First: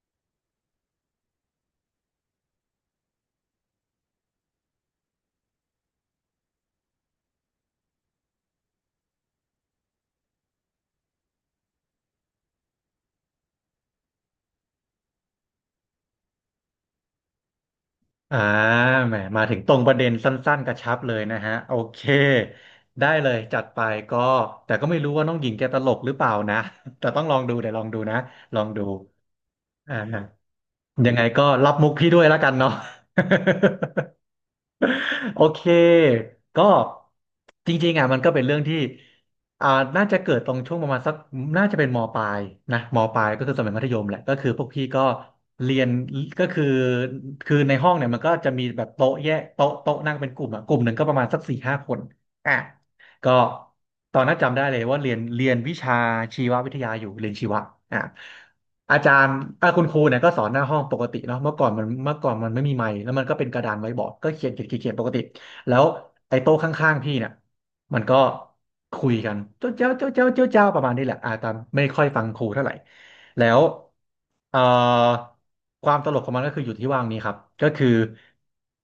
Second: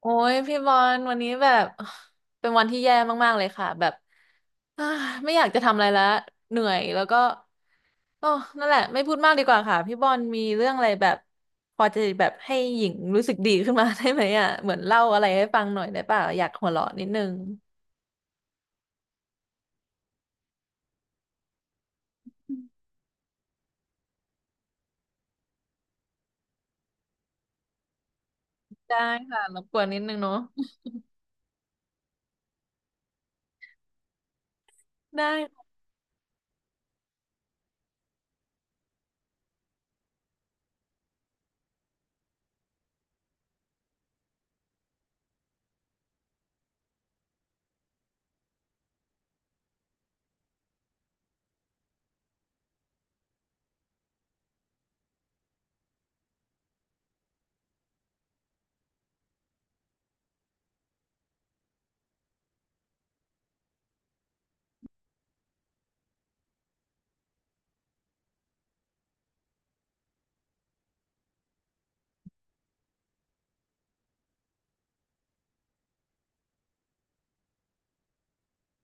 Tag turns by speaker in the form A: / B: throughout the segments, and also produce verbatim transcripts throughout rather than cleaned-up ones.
A: โอ้ยพี่บอลวันนี้แบบ เป็นวันที่แย่มากๆเลยค่ะแบบ อ่าไม่อยากจะทำอะไรแล้วเหนื่อยแล้วก็โอ้นั่นแหละไม่พูดมากดีกว่าค่ะพี่บอลมีเรื่องอะไรแบบพอจะแบบให้หญิงรู้สึกดีขึ้นมา ได้ไหมอ่ะเหมือนเล่าอะไรให้ฟังหน่อยได้ป่ะอยากหัวเราะนิดนึง
B: อ่าแหมมาถึงตรงประเด็นสั้นๆกระชับเลยนะฮะโอเคได้เลยจัดไปก็แต่ก็ไม่รู้ว่าน้องหญิงแกตลกหรือเปล่านะ แต่ต้องลองดูเดี๋ยวลองดูนะลองดู
A: ได้ค่ะรบกวน
B: อ่
A: นิดนึงเนาะ
B: ายังไงก็รับมุกพี่ด้วยแล้วกันเนาะ
A: ได้
B: โอเค
A: ค่ะ
B: ก็จริงๆอ่ะมันก็เป็นเรื่องที่อ่าน่าจะเกิดตรงช่วงประมาณสักน่าจะเป็นมปลายนะมปลายก็คือสมัยมัธยมแหละก็คือพวกพี่ก็เรียนก็คือคือในห้องเนี่ยมันก็จะมีแบบโต๊ะแยกโต๊ะโต๊ะนั่งเป็นกลุ่มอ่ะกลุ่มหนึ่งก็ประมาณสักสี่ห้าคนอ่ะ ก็ตอนนั้นจำได้เลยว่าเรียนเรียนวิชาชีววิทยาอยู่เรียนชีวะอ่ะอาจารย์อ่ะคุณครูเนี่ยก็สอนหน้าห้องปกติเนาะเมื่อก่อนมันเมื่อก่อนมันไม่มีไมค์แล้วมันก็เป็นกระดานไว้บอร์ดก็เขียนเขียนเขียนเขียนปกติแล้วไอ้โต๊ะข้างๆพี่เนี่ยมันก็คุยกันเจ้าเจ้าเจ้าเจ้าเจ้าเจ้าประมาณนี้แหละอ่ะตามไม่ค่อยฟังครูเท่าไหร่ แล้วเอ่อความตลกของมันก็คืออยู่ที่ว่างนี้ครับก็คือ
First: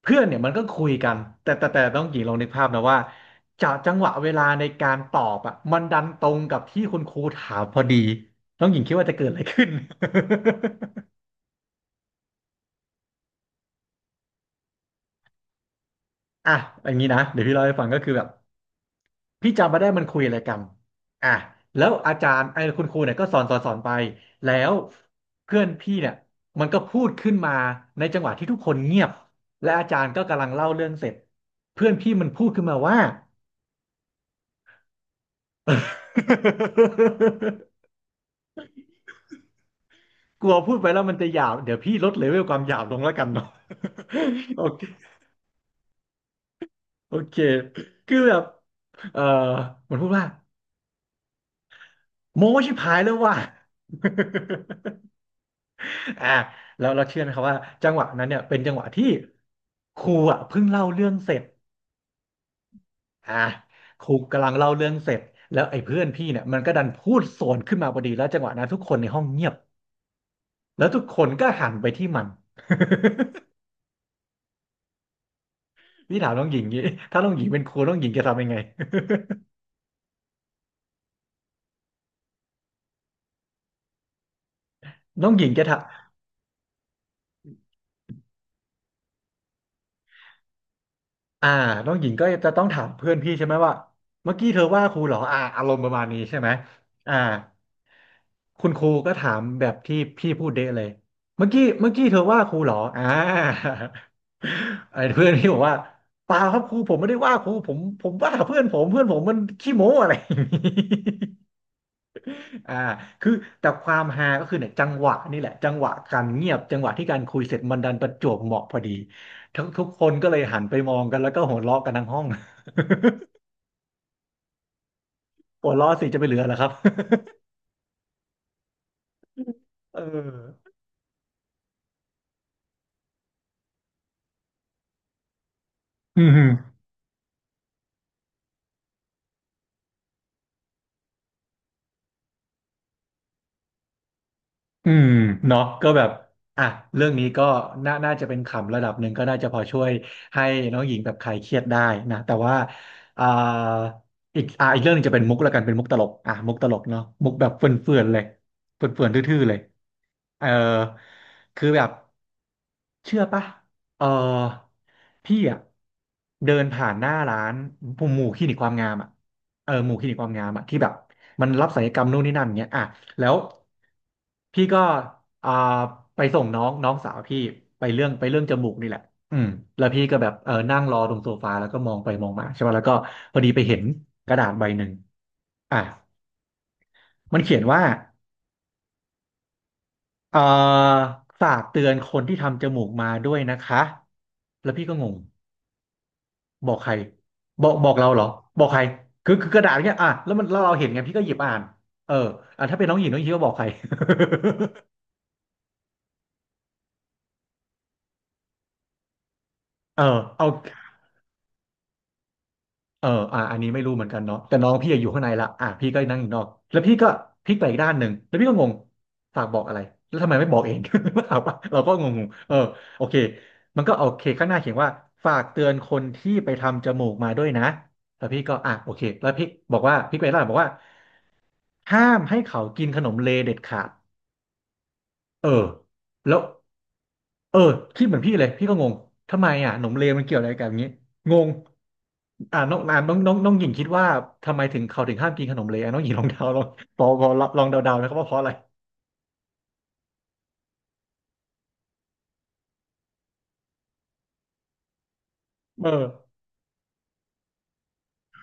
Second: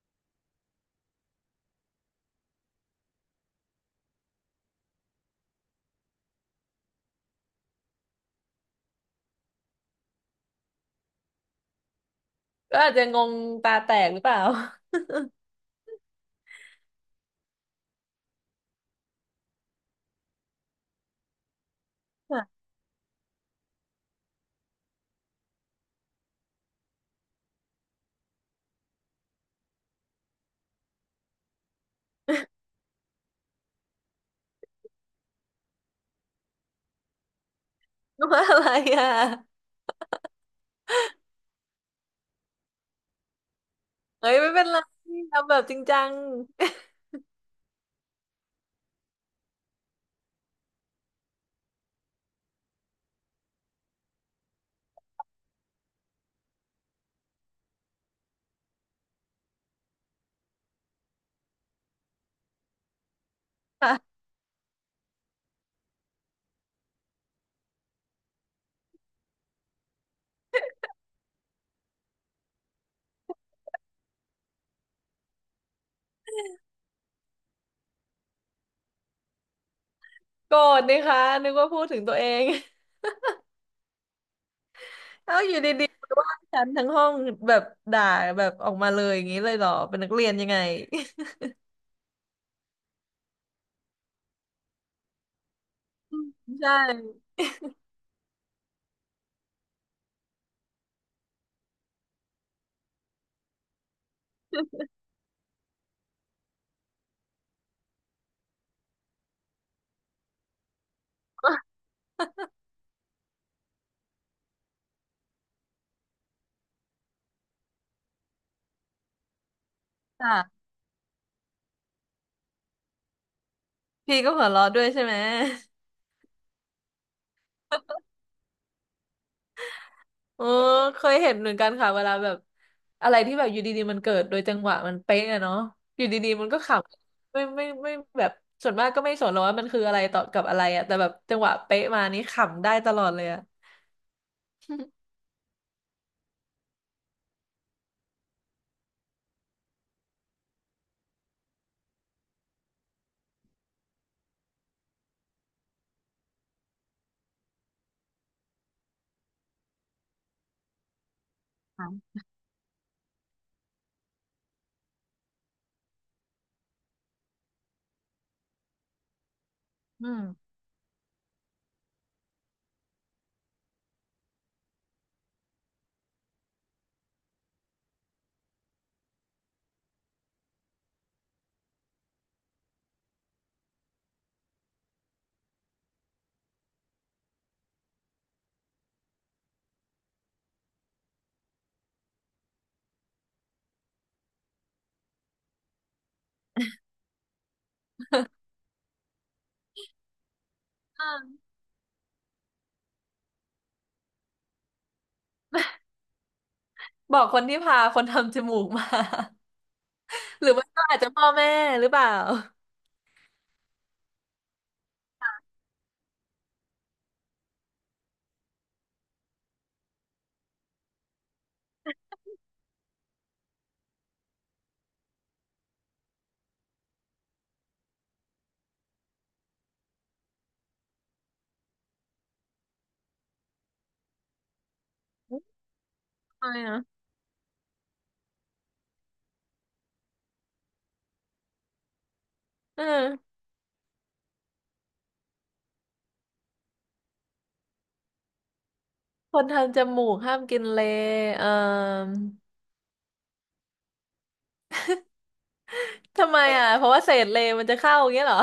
B: เพื่อนเนี่ยมันก็คุยกันแต่แต่แต่ต้องหญิงลองนึกภาพนะว่าจากจังหวะเวลาในการตอบอ่ะมันดันตรงกับที่คุณครูถามพอดีต้องหญิงคิดว่าจะเกิดอะไรขึ้น
A: ก็อาจจะงงตาแตกหรือเปล่า
B: อ่ะอย่างนี้นะเดี๋ยวพี่เล่าให้ฟังก็คือแบบ พี่จำไม่ได้มันคุยอะไรกันอ่ะแล้วอาจา
A: ค่ะ
B: รย์ไอ้คุณครูเนี่ยก็สอนสอนสอนไป แล้วเพื่อนพี่เนี่ยมันก็พูดขึ้นมาในจังหวะที่ทุกคนเงียบและอาจารย์ก็กำลังเล่าเรื่องเสร็จเพื่อนพี่มันพูดขึ้นมาว่า
A: ว่าอะไรอ่ะ
B: กลัวพูดไปแล้วมันจะหยาบเดี๋ยวพี่ลดเลเวลความหยาบลงแล้วกันเนาะ
A: เฮ้ยไม่
B: โอ
A: เป็นไร
B: เค
A: ทำแบบจริงจัง
B: โอเคคือแบบเออมันพูดว่าโม้ชิบหายแล้วว่ะ อ่าแล้วเราเชื่อไหมครับว่าจังหวะนั้นเนี่ยเป็นจังหวะที่ครูอ่ะเพิ่งเล่าเรื่องเสร็จอ่าครู กำลังเล่าเรื่องเสร็จแล้วไอ้เพื่อนพี่เนี่ยมันก็ดันพูดสวนขึ้นมาพอดีแล้วจังหวะนั้นทุกคนในห้องเงียบแล้วทุกคนก็หันไปที่มัน พี่ถามน้องหญิงงี้ถ้าน้องหญิงเป็นครูน้องหญิงจะทำยังไง
A: โกรธนะคะนึกว่าพูดถึงตัวเอง
B: น้องหญิงจะทำ
A: ฉันทั้งห้องแบบด่าแบบออกมาเลยอย่างนี้เลยเหรอเป็นนักเรียนยังไง
B: อ่าน้องหญิงก็จะต้องถามเพื่อนพี่ใช่ไหมว่าเมื่อกี้เธอว่าครูเหรออ่าอารมณ์ประมาณ
A: อื
B: นี้
A: ม
B: ใช่ไหม
A: ใช่
B: อ่าคุณครูก็ถามแบบที่พี่พูดเดะเลยเมื่อกี้เมื่อกี้เธอว่าครูเหรออ่า ไอ้เพื่อนพี่บอกว่าเปล่าครับครูผมไม่ได้ว่าครูผมผมว่าเพื่อนผมเพื่อนผมมันขี้โม้ อะไรอย่างนี้ อ่าคือแต่ความฮาก็คือเนี่ยจังหวะนี่แหละจังหวะการเงียบจังหวะที่การคุยเสร็จมันดันประจวบเหมาะพอดีทุกทุกคนก็เลยหัน
A: ค่ะ
B: ไปมองกันแล้วก็หัวเราะกันทั้งห้อง
A: พี่ก็หัวเราะด้วยใช่ไหม
B: หัวเราะสิจะไปเหลือเหรอครับ เ
A: โอ้
B: ออ
A: เคยเห็นเหมือนกันค่ะเวลาแบบอะไรที่แบบอยู่ดีๆมันเกิดโดยจังหวะมันเป๊ะอะเนาะอยู่
B: อื
A: ดีๆมัน
B: ม
A: ก็ขำไม่ไม่ไม่ไม่แบบส่วนมากก็ไม่สนหรอกว่ามันคืออะไรต่อกับอะไรอะแต่แบบจังหวะเป๊ะมานี่ขำได้ตลอดเลยอะ
B: อืมเนาะก็แบบอ่ะเรื่องนี้ก็น่าน่าจะเป็นขำระดับหนึ่งก็น่าจะพอช่วยให้น้องหญิงแบบคลายเครียดได้นะแต่ว่าอ่าอีกอ่าอีกเรื่องหนึงจะเป็นมุกละกันเป็นมุกตลกอ่ะมุกตลกเนาะมุกแบบเฟื่อนๆเลยเฟื่อนๆทื่อๆเลยเออคือแบบ เชื่อปะเออพี่อ่ะเดินผ่านหน้าร้านผมหมู่คลินิกความงามอ่ะเออหมู่ค
A: อื
B: ลินิกความงา
A: ม
B: มอ่ะที่แบบมันรับศัลยกรรมนู่นนี่นั่นเงี้ยอ่ะแล้วพี่ก็อ่าไปส่งน้องน้องสาวพี่ไปเรื่องไปเรื่องจมูกนี่แหละอืมแล้วพี่ก็แบบเออนั่งรอตรงโซฟาแล้วก็มองไปมองมาใช่ป่ะแล้วก็พอดีไปเห็นกระดาษใบหนึ่งอ่ะมันเขียนว่าเอ่อฝากเตือนคนที่ทำจมูกมาด้วยนะคะแล้วพี่ก็งง บอกใครบอกบอกเราเหรอบอกใครคือคือกระดาษเนี้ยอ่ะแล้วมันแล้วเราเห็นไง
A: อ่า
B: พี่ก็หยิบอ่านเอออ่ะถ้าเป็นน้องหญิงน้องหญิงก็บอกใคร
A: บอกคนที่พาคนทำจมูกมา
B: เออ
A: ห
B: เอา
A: รือว่าก็อาจจะพ่อแม่หรือเปล่า
B: เอออ่ะอันนี้ไม่รู้เหมือนกันเนาะแต่น้องพี่อะอยู่ข้างในละอ่ะพี่ก็นั่งอยู่นอกแล้วพี่ก็พลิกไปอีกด้านหนึ่งแล้วพี่ก็งงฝากบอกอะไรแล้วทำไมไม่บอกเอง ถามว่าเราก็งงๆเออโอเคมันก็โอเคข้างหน้าเขียนว่าฝากเตือนคนที่ไปทำจมูกมาด้วยนะแล้วพี่ก็อ่ะโอเคแล้วพี่บอกว่าพี่ไปร้านบอกว่าห้ามให้เขากินขนมเลเด็ดขาด เออแล้ว
A: ใช่นะ
B: เออคิดเหมือนพี่เลยพี่ก็งงทำไมอ่ะหนมเลวมันเกี่ยวอะไรกับอย่างนี้งงอ่าน้อง
A: เอ
B: อ่าน้อง
A: อ
B: น้องน้องหญิงคิดว่าทำไมถึงเขาถึงห้ามกินขนมเลวน้องหญิงลองเดา ลองพอพอลองเดาๆนะครับว่าเพราะอะไร
A: คนทำจมูกห้ามกินเลย์เอ่อ
B: เออ
A: ทำไมอ่ะเพราะว่าเศษเลย์มันจะเข้าอย่างเงี้ยเหรอ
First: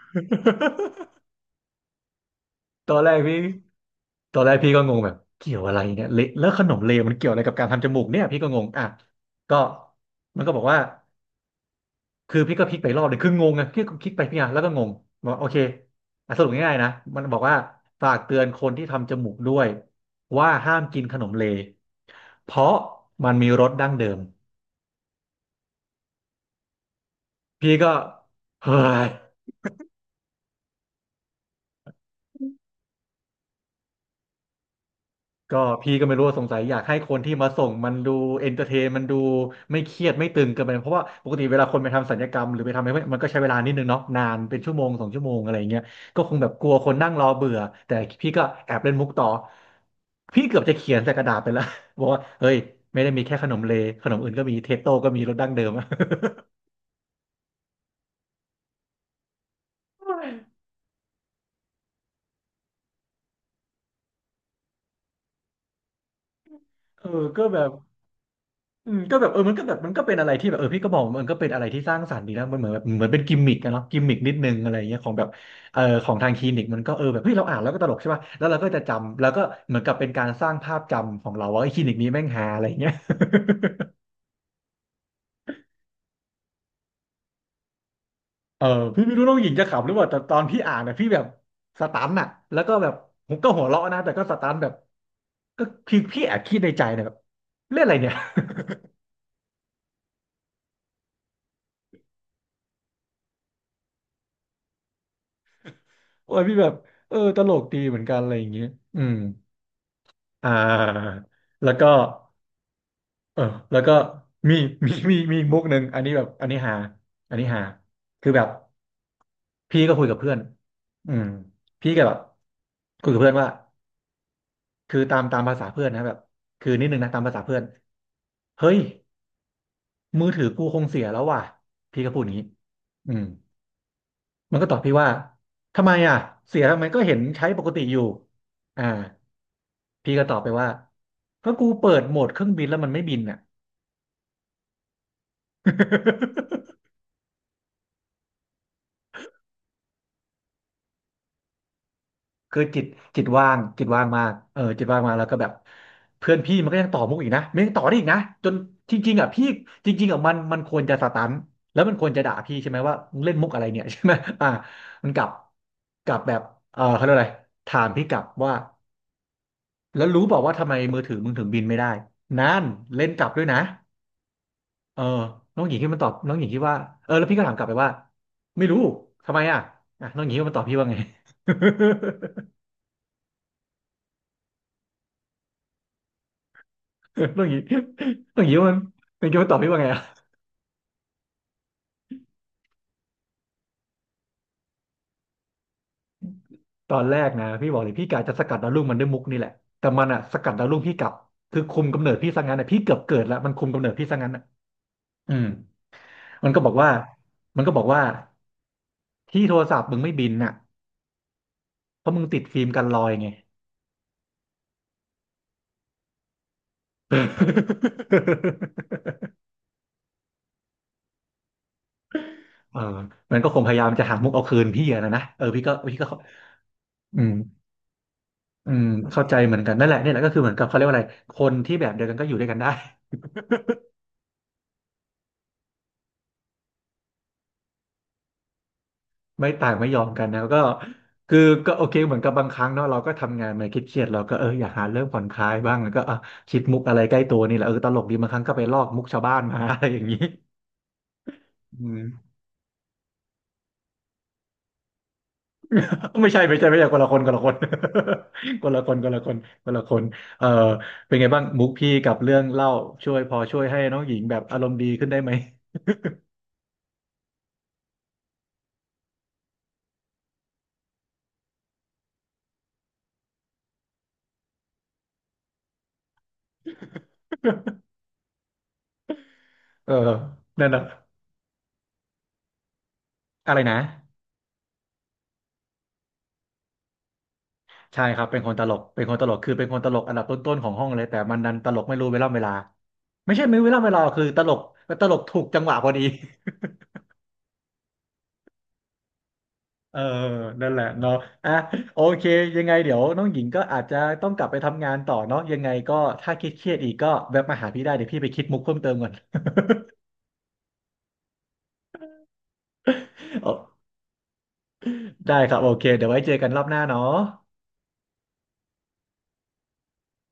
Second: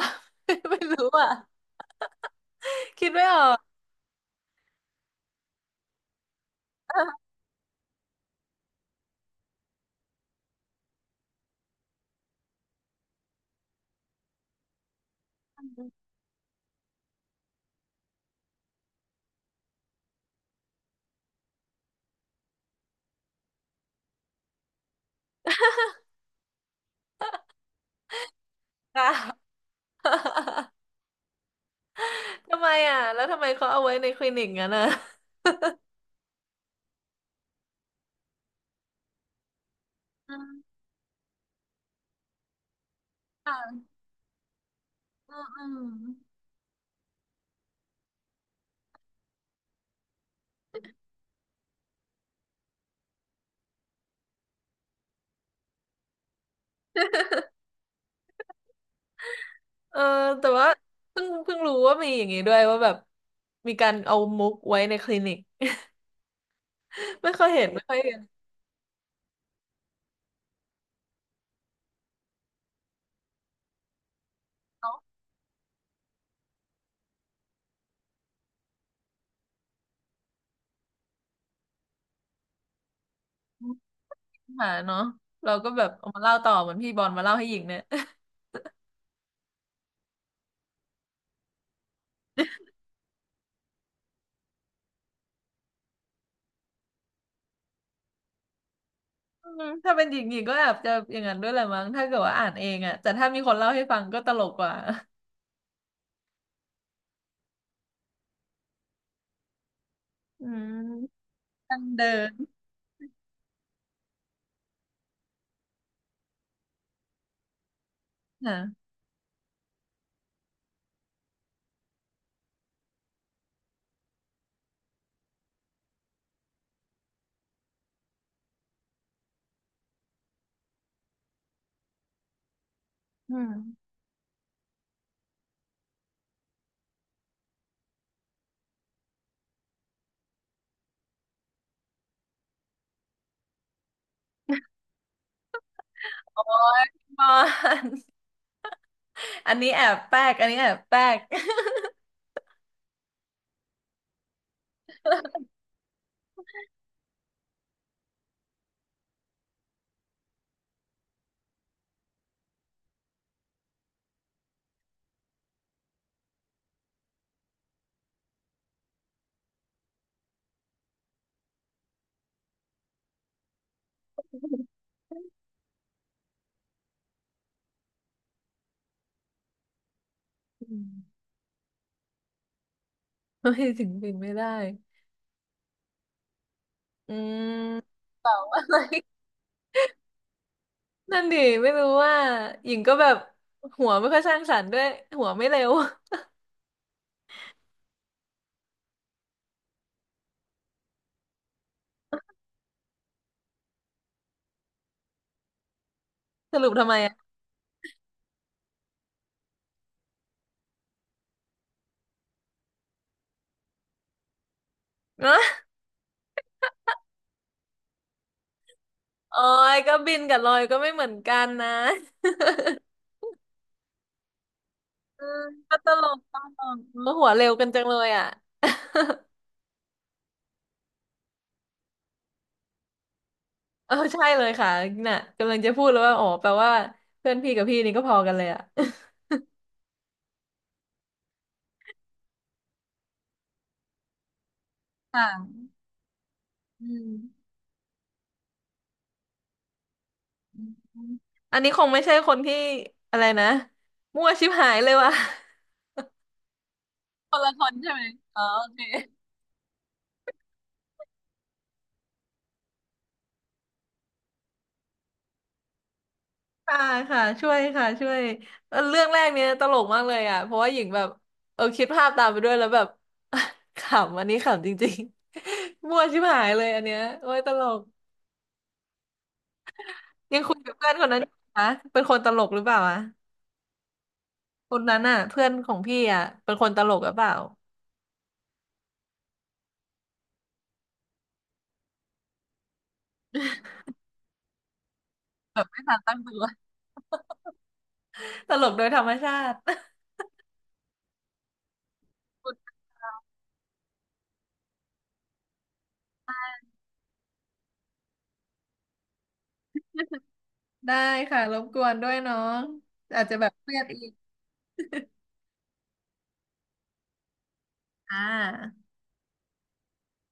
A: ไม่รู้อ่ะ
B: ตอน
A: คิ
B: แร
A: ด
B: ก
A: ไม่
B: พี่
A: ออก
B: ตอนแรกพี่ก็งงแบบเกี่ยวอะไรเนี่ยเละแล้วขนมเลวมันเกี่ยวอะไรกับการทำจมูกเนี่ยพี่ก็งงอ่ะก็มันก็บอกว่า คือพี่ก็พลิกไปรอบเลยคืองงไงพี่ก็คลิกไปพี่อ่ะแล้วก็งงบอกโอเคอ่ะสรุปง่ายๆนะมันบอกว่าฝากเตือนคนที่ทำจมูกด้วยว่าห้ามกินขนมเลเพราะมันมีรสดั้งเดิมพี่ก็เฮ้
A: อ่ะ
B: ย
A: ทำไมอ่ะแล้วทำไมเขาเอาไว้ในคลินิกงั้นอ่ะ
B: ก็พี่ก็ไม่รู้ว่าสงสัยอยากให้คนที่มาส่งมันดูเอนเตอร์เทนมันดูไม่เครียดไม่
A: อื
B: ตึงเกินไป
A: ม
B: เพราะว่าปกติเวลาคนไปทำศัลยกรรมหรือไปทำอะไรพวกนี้มันก็ใช้เวลานิด
A: ค่ะ
B: นึงเนาะนานเป็นชั่วโมงสองชั่วโม
A: อื
B: ง
A: ม
B: อะไรอ
A: อื
B: ย่างเงี้ย
A: ม
B: ก็คงแบบกลัวคนนั่งรอเบื่อแต่พี่ก็แอบเล่นมุกต่อพี่เกือบจะเขียนใส่กระดาษไปแล้ว บอกว่าเฮ้ยไม่ได้มีแค่ขนมเลขนมอื่นก็มีเทสโต้ก็มีรสดั้งเดิมอะ
A: เออแต่ว่าเพิ่งเพิ่งรู้ว่ามีอย่างนี้ด้วยว่าแบบมีการเอามุกไว้ในคลินิก
B: เอ อ
A: ไม่
B: ก็
A: ค่อย
B: แบ
A: เห็น
B: บ
A: ไม่ค่อยเห็น
B: อืมก็แบบเออมันก็แบบมันก็เป็นอะไรที่แบบเออพี่ก็บอกว่ามันก็เป็นอะไรที่สร้างสรรค์ดีนะมันเหมือนแบบเหมือนเป็นกิมมิกอะเนาะกิมมิกนิดนึงอะไร
A: เขา
B: เงี้ยของแบบเออของทางคลินิกมันก็เออแบบเฮ้ยเราอ่านแล้วก็ตลกใช่ป่ะแล้วเราก็จะจำแล้วก็เหมือนกับเป็นการสร้างภาพจำของเราว่าไอ้คลินิกนี้แม่งฮาอะไรเงี้ย
A: หาเนาะเราก็แบบเอามาเล่าต่อเหมือนพี่บอลมาเล่าให้หญิงเนี่ย
B: เออพี่ไม่รู้น้องหญิงจะขำหรือเปล่าแต่ตอนพี่อ่านนะพี่แบบสตันอะแล้วก็แบบผมก็หัวเราะนะแต่ก็สตันแบบก็คือพี่แอบคิดในใจนะแบบเล่นอะไรเนี่ย
A: อืมถ้าเป็นหญิงหญิงก็แอบจะอย่างนั้นด้วยแหละมั้งถ้าเกิดว่าอ่านเองอ่ะแต่ถ้ามีคนเล่าให้ฟังก็ตลกกว่า
B: โอ้ยพี่แบบเออตลกดีเหมือนกันอะไรอย่างเงี้ยอืม
A: อื
B: อ่
A: ม
B: าแล้ว
A: ทาง
B: ก็
A: เดิน
B: เออแล้วก็มี มีมีมีอีกมุกหนึ่งอันนี้แบบอันนี้หาอันนี้หาคือแบบ
A: นะ
B: พี่ก็คุยกับเพื่อนอืมพี่ก็แบบคุยกับเพื่อนว่าคือตามตามภาษาเพื่อนนะแบบคือนิดนึงนะตามภาษาเพื่อนเฮ้ยมือถือกูคงเสียแล้วว่ะพี่ก็พูดอย่างนี้อืม
A: อืม
B: มันก็ตอบพี่ว่าทำไมอ่ะเสียทำไมก็เห็นใช้ปกติอยู่อ่าพี่ก็ตอบไปว่าก็กูเปิดโหมดเครื่องบินแล้วมันไม่บินอ่ะ
A: โอ้ย บอลอันนี้แอบแป๊กอันนี้แอบแป๊ก
B: คือจิตจิตว่างจิตว่างมากเออจิตว่างมากแล้วก็แบบเพื่อนพี่มันก็ยังต่อมุกอีกนะมันยังต่อได้อีกนะจนจริงๆอ่ะพี่จริงๆอ่ะมันมันควรจะสตันแล้วมันควรจะด่าพี่ใช่ไหมว่ามึงเล่นมุกอะไรเนี่ย ใช่ไหมอ่ามันกลับกลับแบบเออเขาเรียกอะไรถามพี่กลับว่าแล้วรู้เปล่าว่าทำไมมือถือมึงถึงบินไม่ได้นั่นเล่นกลับด้วยนะเออน้องหญิงที่มันตอบน้องหญิงที่ว่าเออแล้วพี่ก็ถามกลับไปว่าไม่รู้ทำไมอ่ะอ่ะน้องหญิงที่มันตอบพี่
A: อื
B: ว่าไง
A: ม ไม่ถึงปินไม่ได้อื
B: ต้องอย่างนี้
A: ม
B: ต้องอ ย่างนี้
A: อะ
B: มั
A: ไร
B: นเป็นคำตอบพี่ว่าไงอะ
A: นั่นดิไม่รู้ว่าหญิงก็แบบหัวไม่ค่อยสร้างสรรค์ด้วยหัวไม่เร็ว
B: ตอนแรกนะพี่บอกเลยพี่กะจะสกัดดาวรุ่งมันด้วยมุกนี่แหละแต่มันอะสกัดดาวรุ่งพี่กลับคือคุมกำเนิดพี่ซะงั้นอะพี่เกือบเกิดแล้วมันคุมกำเนิดพี่ซะงั้นอะอืมมัน
A: ส
B: ก็บ
A: รุ
B: อ
A: ป
B: ก
A: ทำ
B: ว่า
A: ไมอ่ะ
B: มันก็บอกว่าที่โทรศัพท์มึงไม่บินน่ะเพราะมึงติดฟิล์มกันรอยไง
A: เนอะ โอ้ยก็บินกับลอยก็ไม่เหมือนกันนะ
B: เออมันก็คงพยายามจะหามุกเอาคืนพี่อะนะนะ
A: อืม
B: เออพี่ก็
A: ก็ต
B: พี่
A: ล
B: ก็เข้า
A: กตลกเออ
B: อื
A: หัว
B: ม
A: เร็วกันจังเลยอ่ะ
B: อืมเข้าใจเหมือนกันนั่นแหละนี่แหละก็คือเหมือนกับเขาเรียกว่าอะไรคนที่แบบเดียวกันก็อยู่ด้วยกันได้
A: เออใช่เลยค่ะน่ะกำลังจะพูดเลยว่าอ๋อแปลว่าเพื่อนพี่กับพี่นี่ก็พอกันเลยอ่ะ
B: ไม่ต่างไม่ยอมกันนะก็คือก็โอเคเหมือนกับบางครั้งเนาะเราก็ทำงานมาเครียดๆเราก็เอออยากหาเรื่องผ่อนคลาย
A: ค่ะ
B: บ้างแล้วก็อ่ะคิดมุก
A: อื
B: อะไรใกล้ตัว
A: ม
B: นี่แหละเออตลกดีบางครั้งก็ไปลอกมุกชาวบ้านมา อะไรอย่างนี้
A: อืมอันนี้ค
B: อื
A: ง
B: ม
A: ไม่ใช่คนที่อะไรนะมั่วชิบหายเลยว่ะ
B: ไม่ใช่ไม่ใช่ไม่ใช่คนละคนค
A: ค
B: นละ
A: น
B: ค
A: ละ
B: น
A: คนใช่ไหมอ๋อ
B: ค
A: โอ
B: นละ
A: เค
B: คนคนละคนคนละคนเออเป็นไงบ้างมุกพี่กับเรื่องเล่าช่วยพอช่วยให้น้องหญิงแบบอารมณ์ดีขึ้นได้ไหม
A: ค่ะค่ะช่วยค่ะช่วยเออเรื่องแรกเนี้ยตลกมากเลยอ่ะเพราะว่าหญิงแบบเออคิดภาพตามไปด้วยแล้วแบบ ขำอันนี้ขำจริงๆ มั่วชิบหายเลยอันเนี้ยโอ้ยตลก
B: เออ
A: ยังคุย
B: นั่น
A: กับ
B: นะ
A: เพื่อนคนนั้นอยู่นะเป็นคนตลกหรือเปล่าอะ
B: อะไรนะ
A: คนนั้นอ่ะเพื่อนของพี่อ่ะ เป็นคนตลกหรือเปล่า
B: ใช่ครับเป็นคนตลกเป็นคนตลกคือเป็นคนตลกอันดับต้นๆของห้องเลยแต่มันดันตลกไม่รู้เวลาเวลาไม่ใช่ไม่รู้เวลาเวลาคือตลกตลกถูกจังหวะ
A: ต
B: พอดี
A: ั้งตัว ตลกโดยธรรมชาติ
B: เออนั่นแหละเนาะอ่ะโอเคยังไงเดี๋ยวน้องหญิงก็อาจจะต้องกลับไปทำงานต่อเนาะยังไงก็ถ้าคิดเครียดอีกก็แวะมาหาพี่ได้เดี๋ยวพี่ไปคิดมุกเพิ่มเติมก่อน
A: ได้ค่ะรบกวนด้วยน้องอาจจะ แบ
B: โอ้
A: บเครียดอีก
B: ได้ครับโอเคเดี๋ยวไว้เจอกันรอบหน้าเนาะ
A: อ่า